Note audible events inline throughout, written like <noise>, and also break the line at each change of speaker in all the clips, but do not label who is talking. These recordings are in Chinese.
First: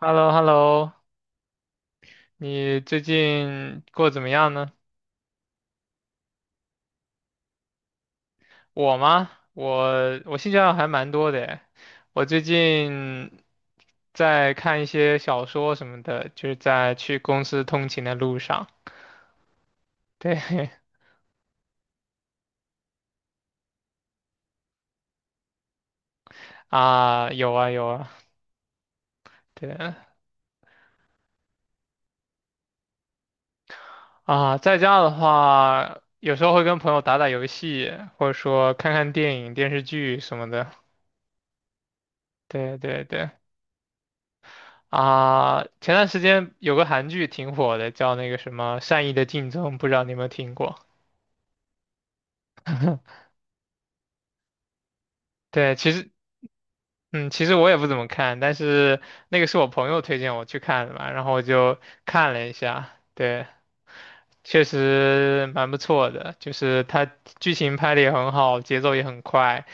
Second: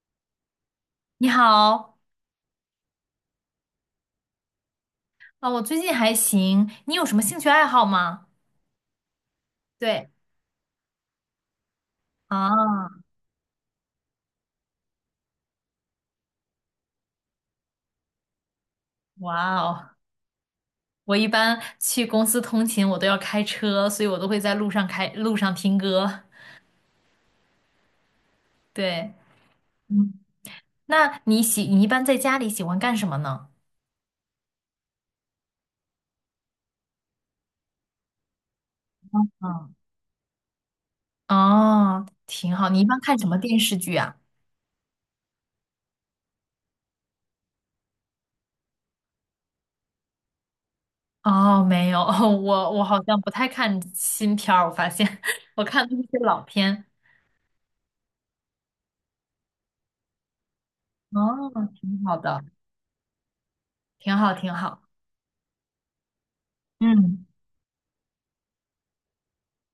Hello. Hello.
你好。
你最近过得怎么样呢？
我最近还行，你有什么兴趣爱好吗？
我吗？
对。
我兴趣爱好还蛮多的诶，我最
啊。
近在看一些小说什么的，就是在去公司通勤的路上。
哇哦。
对 <laughs>
我一般去公司通勤，我都要开车，所以我都会在路上开，路上听歌。
啊，有啊有啊，
对。
对
嗯。那你喜，你一般在家里喜欢干什么呢？
啊，在家的话，有时候会跟朋友打打游戏，或者说看看电影、电
嗯。
视剧什么的。
哦，挺好，
对
你一般
对
看什
对。
么电视剧啊？
啊，前段时间有个韩剧挺火的，叫那个什么《善意的竞争》，不知道你有没有听过？
哦，没有，<laughs> 我好像不太看新片儿，我发现 <laughs> 我
对，
看
其
都是
实，
些老片。
嗯，其实我也不怎么看，但是那个是我朋友推荐我去看的嘛，然后我
哦，
就
挺好
看
的，
了一下，对，
挺好，挺
确
好。
实蛮不错的，就是它
嗯。
剧情拍的也很好，节奏也很快，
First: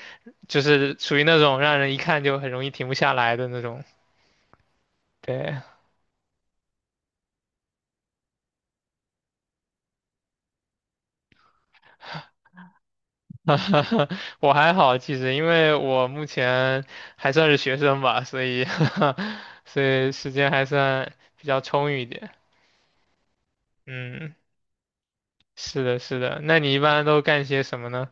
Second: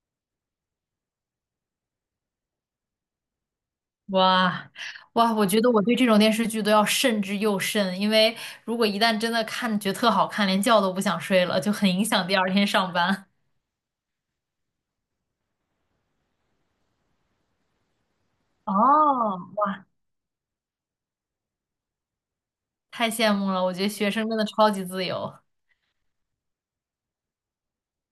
就是属于那种让人一看就很容易停不下来的那种。
哇，哇，我
对，
觉得我对这种电视剧都要慎之又慎，因为如果一旦真的看觉得特好看，连觉都不想睡了，就很影响第二天上班。
<laughs> 我还好，其实因为我目前还算是学生吧，所以
<laughs> 哦，
<laughs> 所以时间还算比较充裕一点。
太羡慕了，我觉得学生
嗯，
真的超级自由。
是的，是的。那你一般都干些什么呢？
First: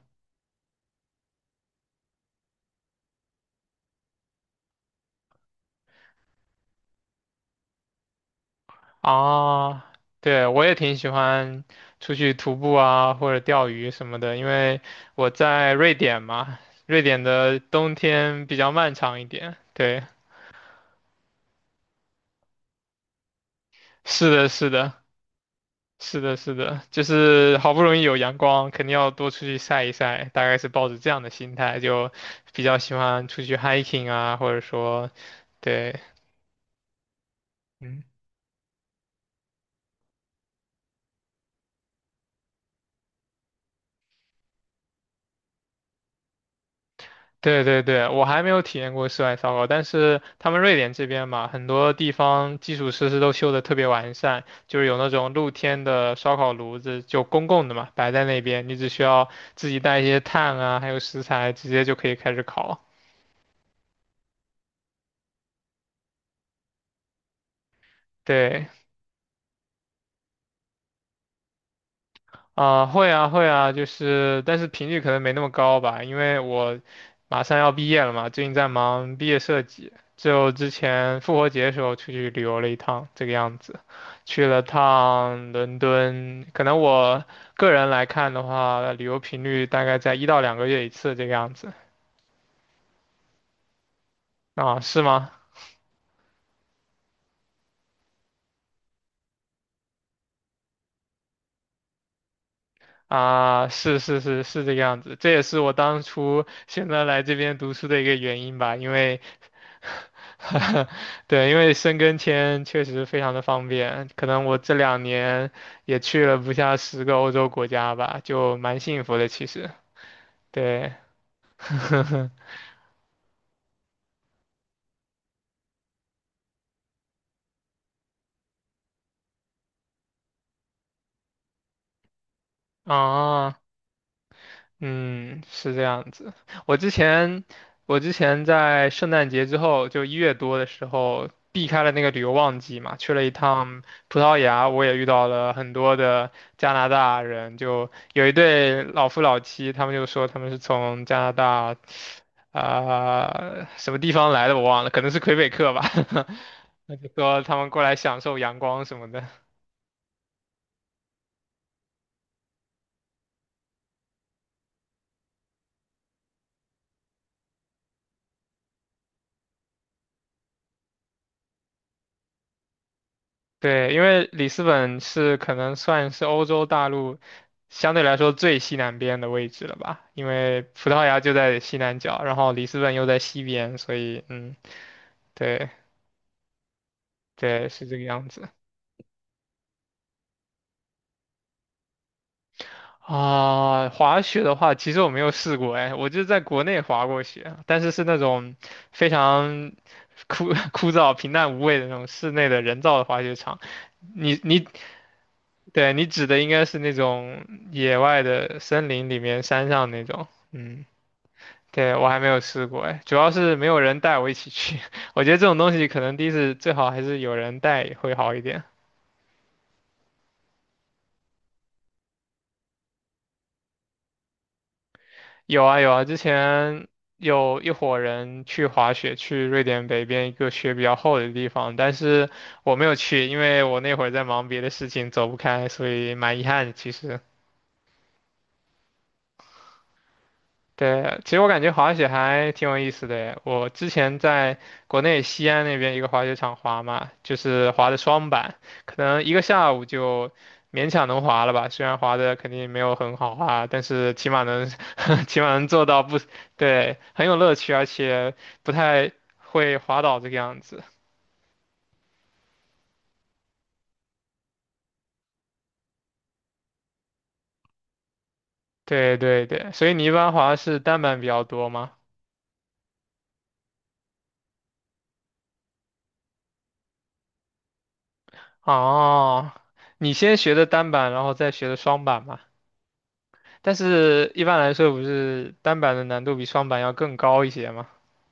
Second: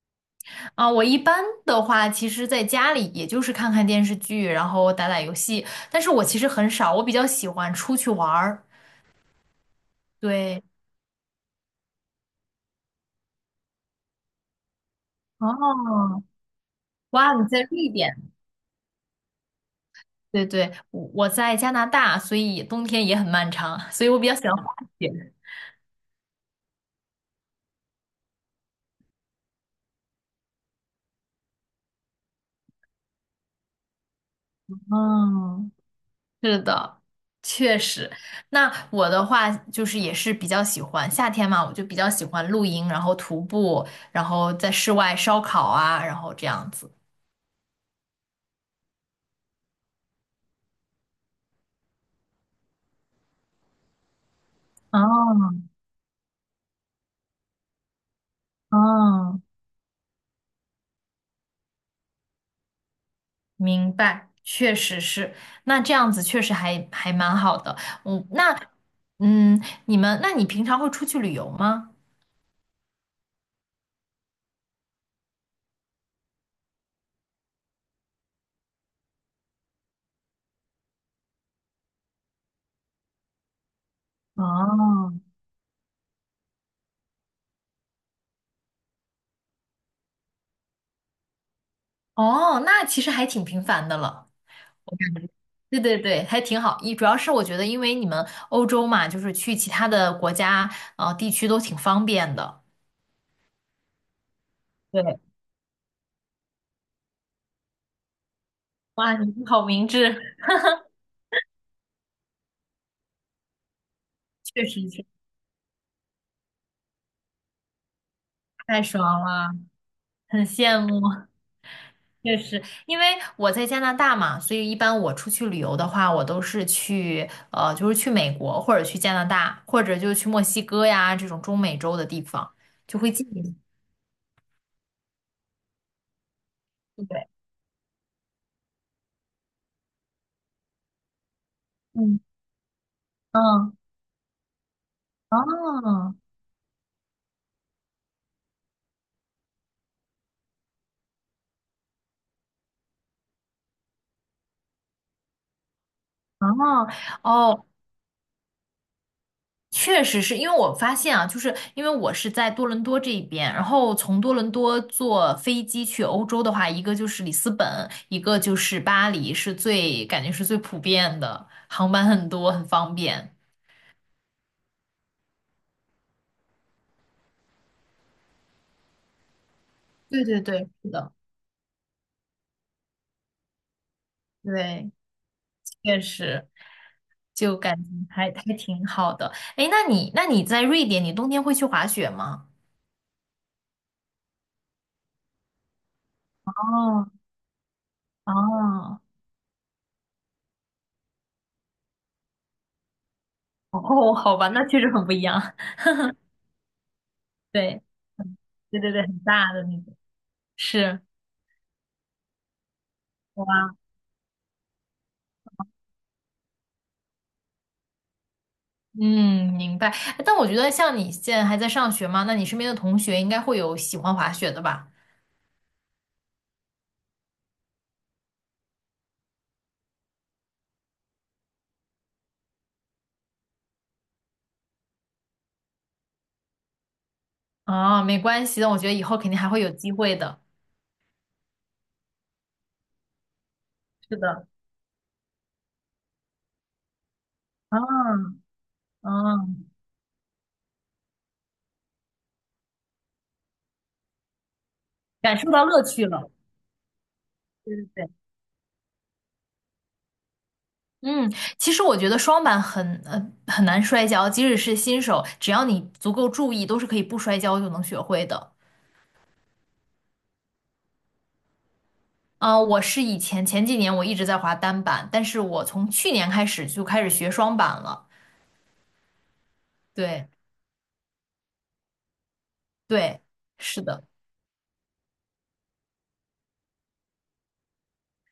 啊！我一般的话，其实在家里也就是看看电视剧，然后打打游戏，但是我其实很少，我比较喜欢出去玩儿。
啊，对，
对。
我也挺喜欢出去徒步啊，或者钓鱼什么的，因为我在瑞
哦。
典嘛，瑞典
哇，你
的
在瑞
冬
典？
天比较漫长一点。对，
对对，我在加拿大，所以冬天也很漫长，所以我比
是
较喜
的，
欢
是
滑
的。
雪。
是的，是的，就是好不容易有阳光，肯定要多出去晒一晒，大概是抱着这样的心态，就比较喜欢出去 hiking 啊，或者说，
嗯，
对，
是的，确
嗯，
实。那我的话就是也是比较喜欢夏天嘛，我就比较喜欢露营，然后徒步，然后在室外烧烤啊，然后这样子。
对对对，我还没有体验过室外烧烤，但是他们瑞典这边嘛，很多地方基础设施都修得特别完善，就是有那种露
哦。
天的烧烤炉子，就公共的嘛，摆在那边，你只需要
哦，
自己带一些炭啊，还有食材，直接就可以开始烤。
明白，确实是。那这样子确实还还蛮好的。嗯，那
对，
嗯，你们，那你平常会出去旅游吗？
啊，会啊，会啊，就是，但是频率可能没那么高吧，因为我马上要毕业了嘛，最近在忙毕业设计，就之前复活节的时候出去旅游了一趟，这个样子，去了
哦。
趟伦敦，可能我个人来看的话，旅游频率大概在1到2个月一次这个样子，
哦，那其实还挺频繁的了。
啊，是吗？
对对对，还挺好。一主要是我觉得，因为你们欧洲嘛，就是去其他的国家地区都挺方便的。
啊，是是是是这个样子，
对。
这也是我当初选择来这边读书的一个原因吧，因
哇，
为。
你们好明智。
<laughs> 对，因为申根签确实非常的方便，可
<laughs>
能我
确
这
实
两
是，
年也去了不下10个欧洲国家吧，就蛮
太爽
幸福的其
了，
实。
很羡
对，
慕。
<laughs>
确实，因为我在加拿大嘛，所以一般我出去旅游的话，我都是去就是去美国或者去加拿大，或者就去墨西哥呀这种中美洲的地方，就会近一些。
啊，嗯，是这样子。我之
对。
前，我之前在圣诞节之后，就1月多的时候，避开了那个旅
嗯。
游旺季嘛，去了一
嗯。
趟葡萄牙，我也遇到了很多
哦。
的加拿大人，就有一对老夫老妻，他们就说他们是从加拿大，啊、什么地方来的我忘了，可能是魁北克吧，<laughs>
哦。
那就说他
哦，
们过来享受阳光什么的。
确实是因为我发现啊，就是因为我是在多伦多这一边，然后从多伦多坐飞机去欧洲的话，一个就是里斯本，一个就是巴黎，是最感觉是最普遍的，航班很多，很方便。
对，因为里斯本是可能算是欧洲大陆相对来说最西南边的位置了吧，
对
因
对对，
为葡
是
萄
的。
牙就在西南角，然后里斯本又在西边，所以嗯，
对。
对
确实，就
对，
感
是
觉
这个样
还
子。
还挺好的。哎，那你那你在瑞典，你冬天会去滑雪吗？
啊，滑雪的话，其实我没有试过，哎，我就在国内滑
哦。
过雪，但是是那种
哦。
非常枯 <laughs> 枯燥、平淡无味的那种室内的人造的滑雪场。
哦，好
你
吧，那
你，
确实很不一样。<laughs>
对，你指的应该是那种
对
野外的
对
森
对对，
林里
很
面、
大的
山
那
上
种，
那种。嗯。
是。
对，我还没有试过哎，主要是没
哇。
有人带我一起去。<laughs> 我觉得这种东西可能第1次最好还是有人带会好一点。
嗯，明白。但我觉得像你现在还在上学嘛，那你身边的同学应该会有喜欢滑雪的吧？
有啊有啊，之前有一伙人去滑雪，去瑞典北边一个雪比较厚的地方，但是我没有去，因为我那会儿在忙别的事情，走不开，所以蛮遗憾的其实。
啊，没关系的，我觉得以后肯定还会有机会的。
对，其实我感觉滑雪还挺有意思的耶我之
是
前
的。
在国内西安那边一个滑雪场滑嘛，就是
啊。
滑的双板，可能一个
嗯，
下午就勉强能滑了吧。虽然滑的肯定没有很好啊，但是起码能 <laughs>
感
起码
受到
能
乐
做到
趣
不，
了。
对，很有乐趣，
对
而
对对。
且不太会滑倒这个样子。
嗯，其实我觉得双板很很难摔跤，即使是新手，只要你足够注意，都是可以不摔跤就能学会的。
对对对，所以你一般滑是单板比较多吗？
啊，我是以前前几年我一直在滑单板，但是我从去年开始就开始学双板了。
哦，你
对。
先学的单板，然后再学的双板吗？
对，
但
是的。
是一般来说，不是单板的难度比双板要更高一些吗？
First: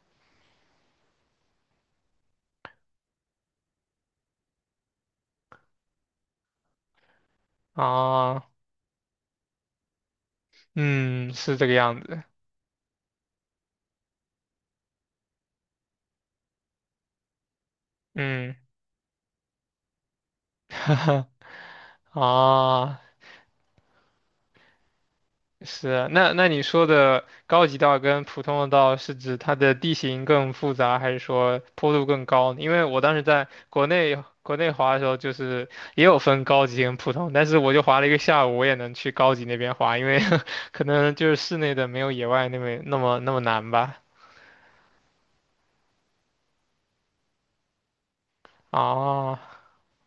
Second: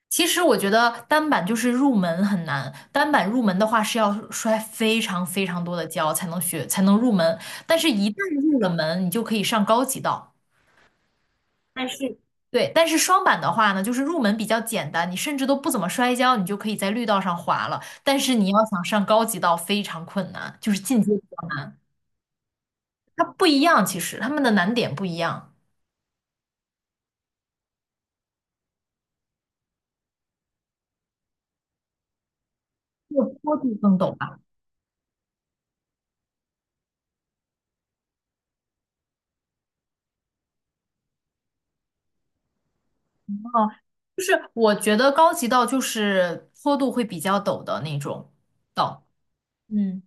其实我觉得单板就是入门很难，单板入门的话是要摔非常非常多的跤才能学，才能入门。但是，一
啊，
旦入了门，你就可以上高级道。
嗯，是这个
但
样
是，
子，
对，但是双板的话呢，就是入门比较简单，你甚至都不怎么摔跤，你就可以在绿道上滑了。但是你
嗯，
要想上高级道非常困难，就是进阶道，
<laughs> 啊，
它不一样，其实它们的难点不一样，
是，那那你说的高级道跟普通的道是指它的地形更复杂，还是说坡度更高呢？因为我当
这
时
个
在
坡度
国
更陡
内
吧？
滑的时候，就是也有分高级跟普通，但是我就滑了一个下午，我也能去高级那边滑，因为 <laughs> 可能就是室内的没有野外那么难
哦，
吧。
就是我觉得高级道就是坡度会比较陡的那种道。
啊，
嗯，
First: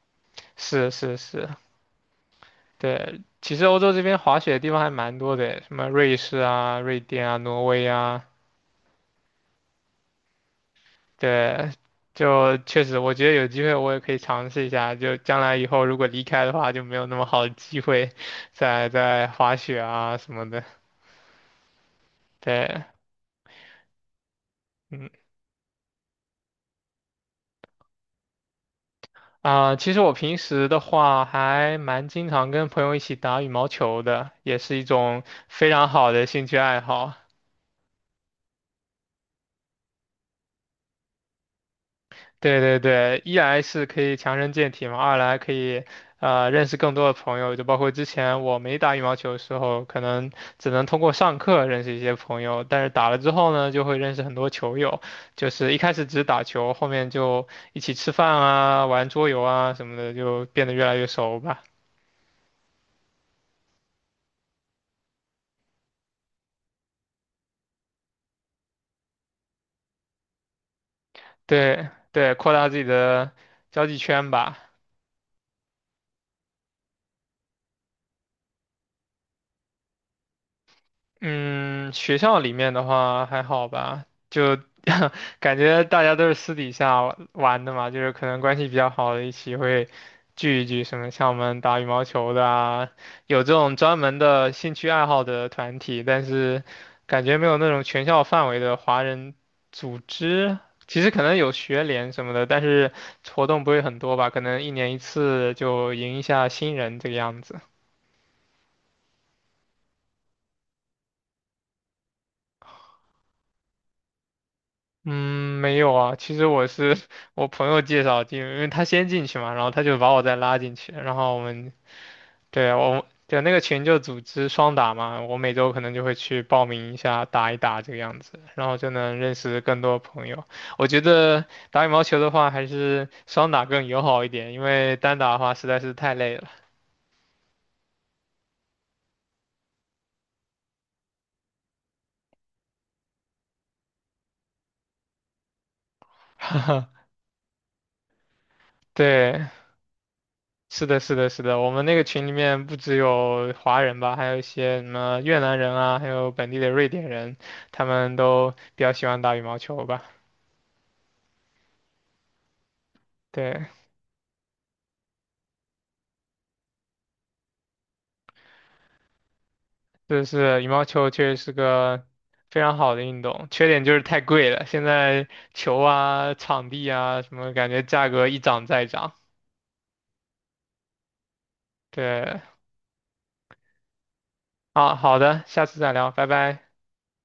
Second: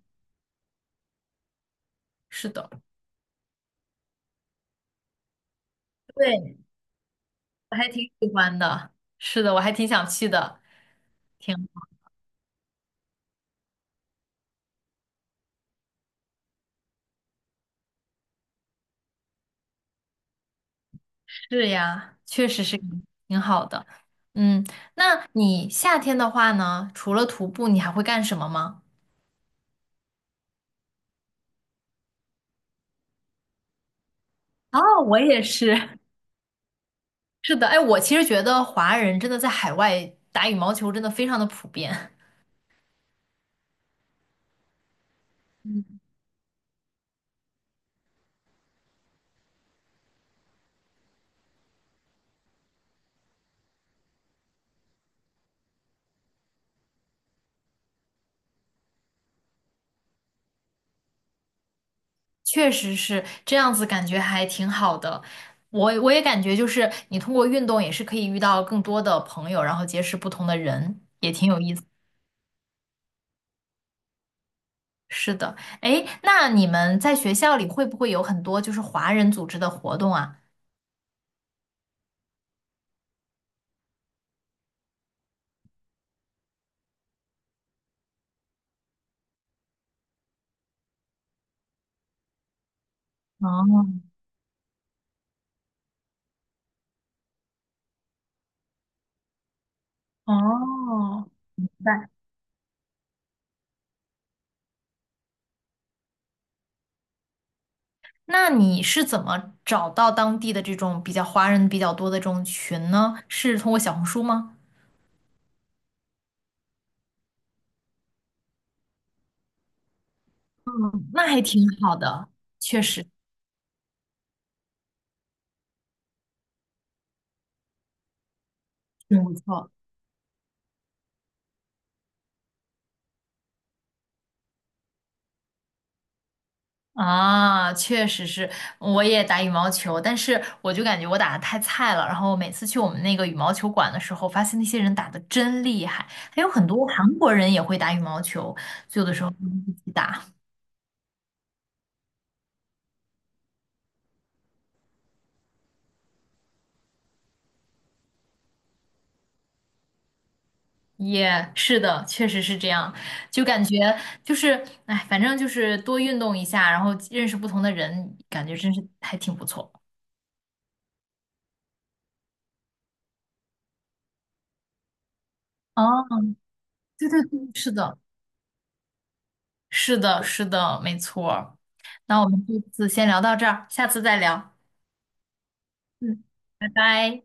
是是是，
是的。
对，其实欧洲这边滑雪的地方还蛮多的，什么瑞士
对，
啊、瑞典啊、挪
我
威
还挺
啊，
喜欢的。是的，我还挺想去的。挺
对，
好。
就确实，我觉得有机会我也可以尝试一下，就将来以后如果离开的话，就没有那么好的机会再滑雪啊什么的。
是呀，确实是，
对，
挺好的。嗯，
嗯
那你夏天的话呢，除了徒步，你还会干什么吗？
啊，其实我平时的话还蛮经常跟朋友一起打羽毛球的，也是一
哦，我
种
也
非常
是。
好的兴趣爱好。
<laughs> 是的，哎，我其实觉得华人真的在海外打羽毛球真的非常的普遍。
对对对，一来是可以强身健体嘛，二来可以
嗯。
认识更多的朋友，就包括之前我没打羽毛球的时候，可能只能通过上课认识一些朋友，但是打了之后呢，就会认识很多球友，就是一开始只是打球，后面就一起吃饭啊、玩桌游啊什么的，就变得越来越熟吧。
<laughs> 确实是这样子，感觉还挺好的。我也感觉就是你通过运动也是可以遇到更多的朋友，然后结识不同的人，也挺有意思。
对对，扩大自己的交际圈吧。
是的，哎，那你们在学校里会不会有很多就是华人组织的活动啊？
嗯，学校里面的话还好吧，就 <laughs> 感觉大家都是私底下玩玩的嘛，就是可能关系比较好的一起会聚一聚，什么像我们打羽毛球的啊，有这种
哦。
专门的兴趣爱好的团体，但是感觉没有那种全校范围的华人组织。其实可
哦，
能有
明
学
白。
联什么的，但是活动不会很多吧，可能1年1次就迎一下新人这个样子。
那你是怎么找到当地的这种比较华人比较多的这种群呢？是通过小红书吗？
嗯，没有啊。其实我是 <laughs> 我朋友介绍进，因为他先进去嘛，然后他就把我再拉进去，
嗯，
然
那
后我
还挺
们
好的，
对啊
确实
我对啊那个群就组织双打嘛，我每周可能就会去报名一下，打一打这个样子，然后就能
挺不
认识
错。
更多朋友。我觉得打羽毛球的话，还是双打更友好一点，因为单打的话实在是太累了。
啊，确实是，我也打羽毛球，但是我就感觉我打的太菜了。然后每次去我们那个羽毛球馆的时候，发现那些人打的真厉害，还有很多韩国人也会打羽毛球，就有的时候会
对，
一起打。
是的，是的，是的，我们那个群里面不只有华人吧，还有一些什么越南人啊，还有本地的瑞典人，他们都比较喜欢打羽毛球吧。
也是的，确实是这样，就感
对，
觉就是，哎，反正就是多运动一下，然后认识不同的人，感觉真是还挺不错。
就是羽毛球确实是个非常好的运动，缺点就是太贵了。现在球
哦，
啊、场地
对
啊
对
什
对，
么，感
是
觉
的，
价格一涨再涨。
是的，是的，没错儿。那我
对，
们这次先聊到这儿，下次再聊。
啊，好的，下次再聊，
嗯，
拜拜。
拜拜。